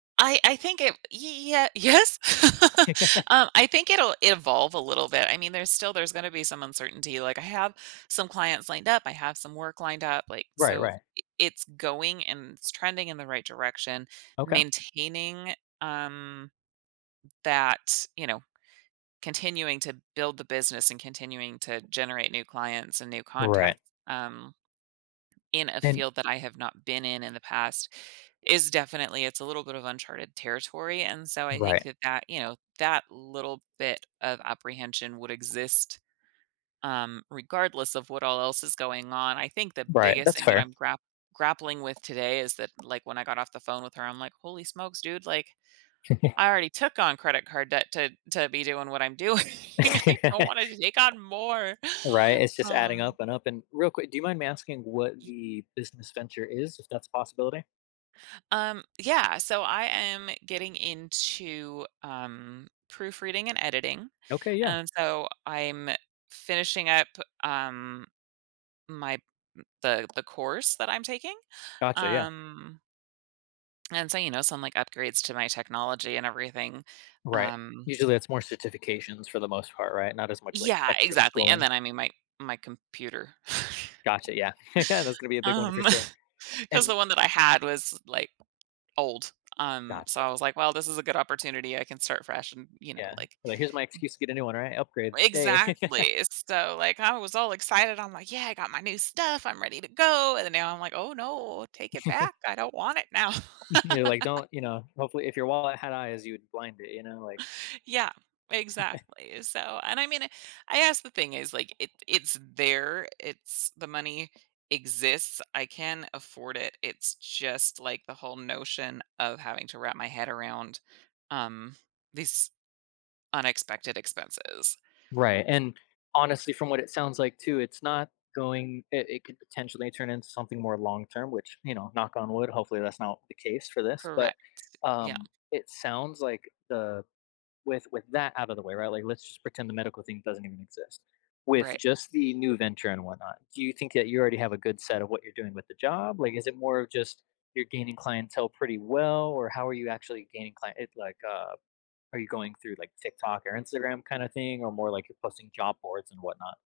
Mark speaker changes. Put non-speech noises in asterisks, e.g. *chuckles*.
Speaker 1: I I think it ye yeah yes *chuckles*
Speaker 2: *chuckles*
Speaker 1: um, I think it'll evolve a little bit, I mean, there's still there's gonna be some uncertainty, like, I have some clients lined up, I have some work lined up, like,
Speaker 2: Right,
Speaker 1: so
Speaker 2: right.
Speaker 1: i it's going, and it's trending in the right direction,
Speaker 2: Okay.
Speaker 1: maintaining, um, that you know, continuing to build the business, and continuing to generate new clients and new
Speaker 2: Right.
Speaker 1: contacts, um in a
Speaker 2: And
Speaker 1: field that I have not been in in the past is definitely it's a little bit of uncharted territory, and, so, I think
Speaker 2: Right.
Speaker 1: that that you know, that little bit of apprehension would exist, um, regardless of what all else is going on. I think the
Speaker 2: Right,
Speaker 1: biggest
Speaker 2: that's
Speaker 1: thing that
Speaker 2: fair.
Speaker 1: I'm grapp grappling with today is that, like, when I got off the phone with her, I'm like, "Holy smokes, dude, like,
Speaker 2: *chuckles*
Speaker 1: I already took on credit card debt to to be doing what I'm doing, I don't
Speaker 2: *laughs*
Speaker 1: wanna t to take on more."
Speaker 2: Right,
Speaker 1: *inhales*
Speaker 2: it's just adding
Speaker 1: Um
Speaker 2: up and up and, real quick, do you mind me asking what
Speaker 1: Ye
Speaker 2: the business venture is, if that's a possibility?
Speaker 1: Um, yeah, so, I am getting into, um, proofreading and editing,
Speaker 2: Okay, yeah.
Speaker 1: and, so I'm finishing up, um, my m the the course that I'm taking,
Speaker 2: Gotcha, yeah.
Speaker 1: um And, so, you know, some, like, upgrades to my technology and everything,
Speaker 2: Right,
Speaker 1: um
Speaker 2: usually, it's more certifications for the most part, right, not as much, like,
Speaker 1: Yeah,
Speaker 2: extra
Speaker 1: exactly, and
Speaker 2: schooling?
Speaker 1: then, I mean, my my computer, *chuckles*
Speaker 2: Gotcha, yeah, *laughs* that's gonna be a big one, for
Speaker 1: um
Speaker 2: sure,
Speaker 1: 'cause
Speaker 2: and
Speaker 1: the one that I had was, like, old, um, so
Speaker 2: Gotcha.
Speaker 1: I was, like, "Well, this is a good opportunity, I can start fresh," and, you know,
Speaker 2: Yeah,
Speaker 1: like
Speaker 2: but here's my excuse to get a new one, right, upgrade, stay. *laughs*
Speaker 1: Exactly, so, like, I was all excited. I'm like, "Yeah, I got my new stuff, I'm ready to go," and then now I'm, like, "Oh no, take it
Speaker 2: *chuckles*
Speaker 1: back. I don't want it now."
Speaker 2: *chuckles* You're like,
Speaker 1: *laughs*
Speaker 2: don't you know, hopefully, if your wallet had eyes, you would blind it, you know, like
Speaker 1: Yeah,
Speaker 2: *chuckles*
Speaker 1: exactly, so and, I mean, I guess the thing is, like, it it's there, it's the money exists, I can afford it, it's just, like, the whole notion of having to wrap my head around, um, these unexpected expenses.
Speaker 2: Right, and, honestly, from what it sounds like, too, it's not going it it could potentially turn into something more long-term, which, you know, knock on wood, hopefully that's not the case for this, but,
Speaker 1: Correct, yeah.
Speaker 2: um, it sounds like, the with with that out of the way, right, like, let's just pretend the medical thing doesn't even exist. With
Speaker 1: Right.
Speaker 2: just the new venture and whatnot, do you think that you already have a good set of what you're doing with the job, like, is it more of just, you're gaining clientele pretty well, or how are you actually gaining client it's like, uh are you going through like, TikTok or Instagram, kind of thing, or more like, you're posting job boards and whatnot?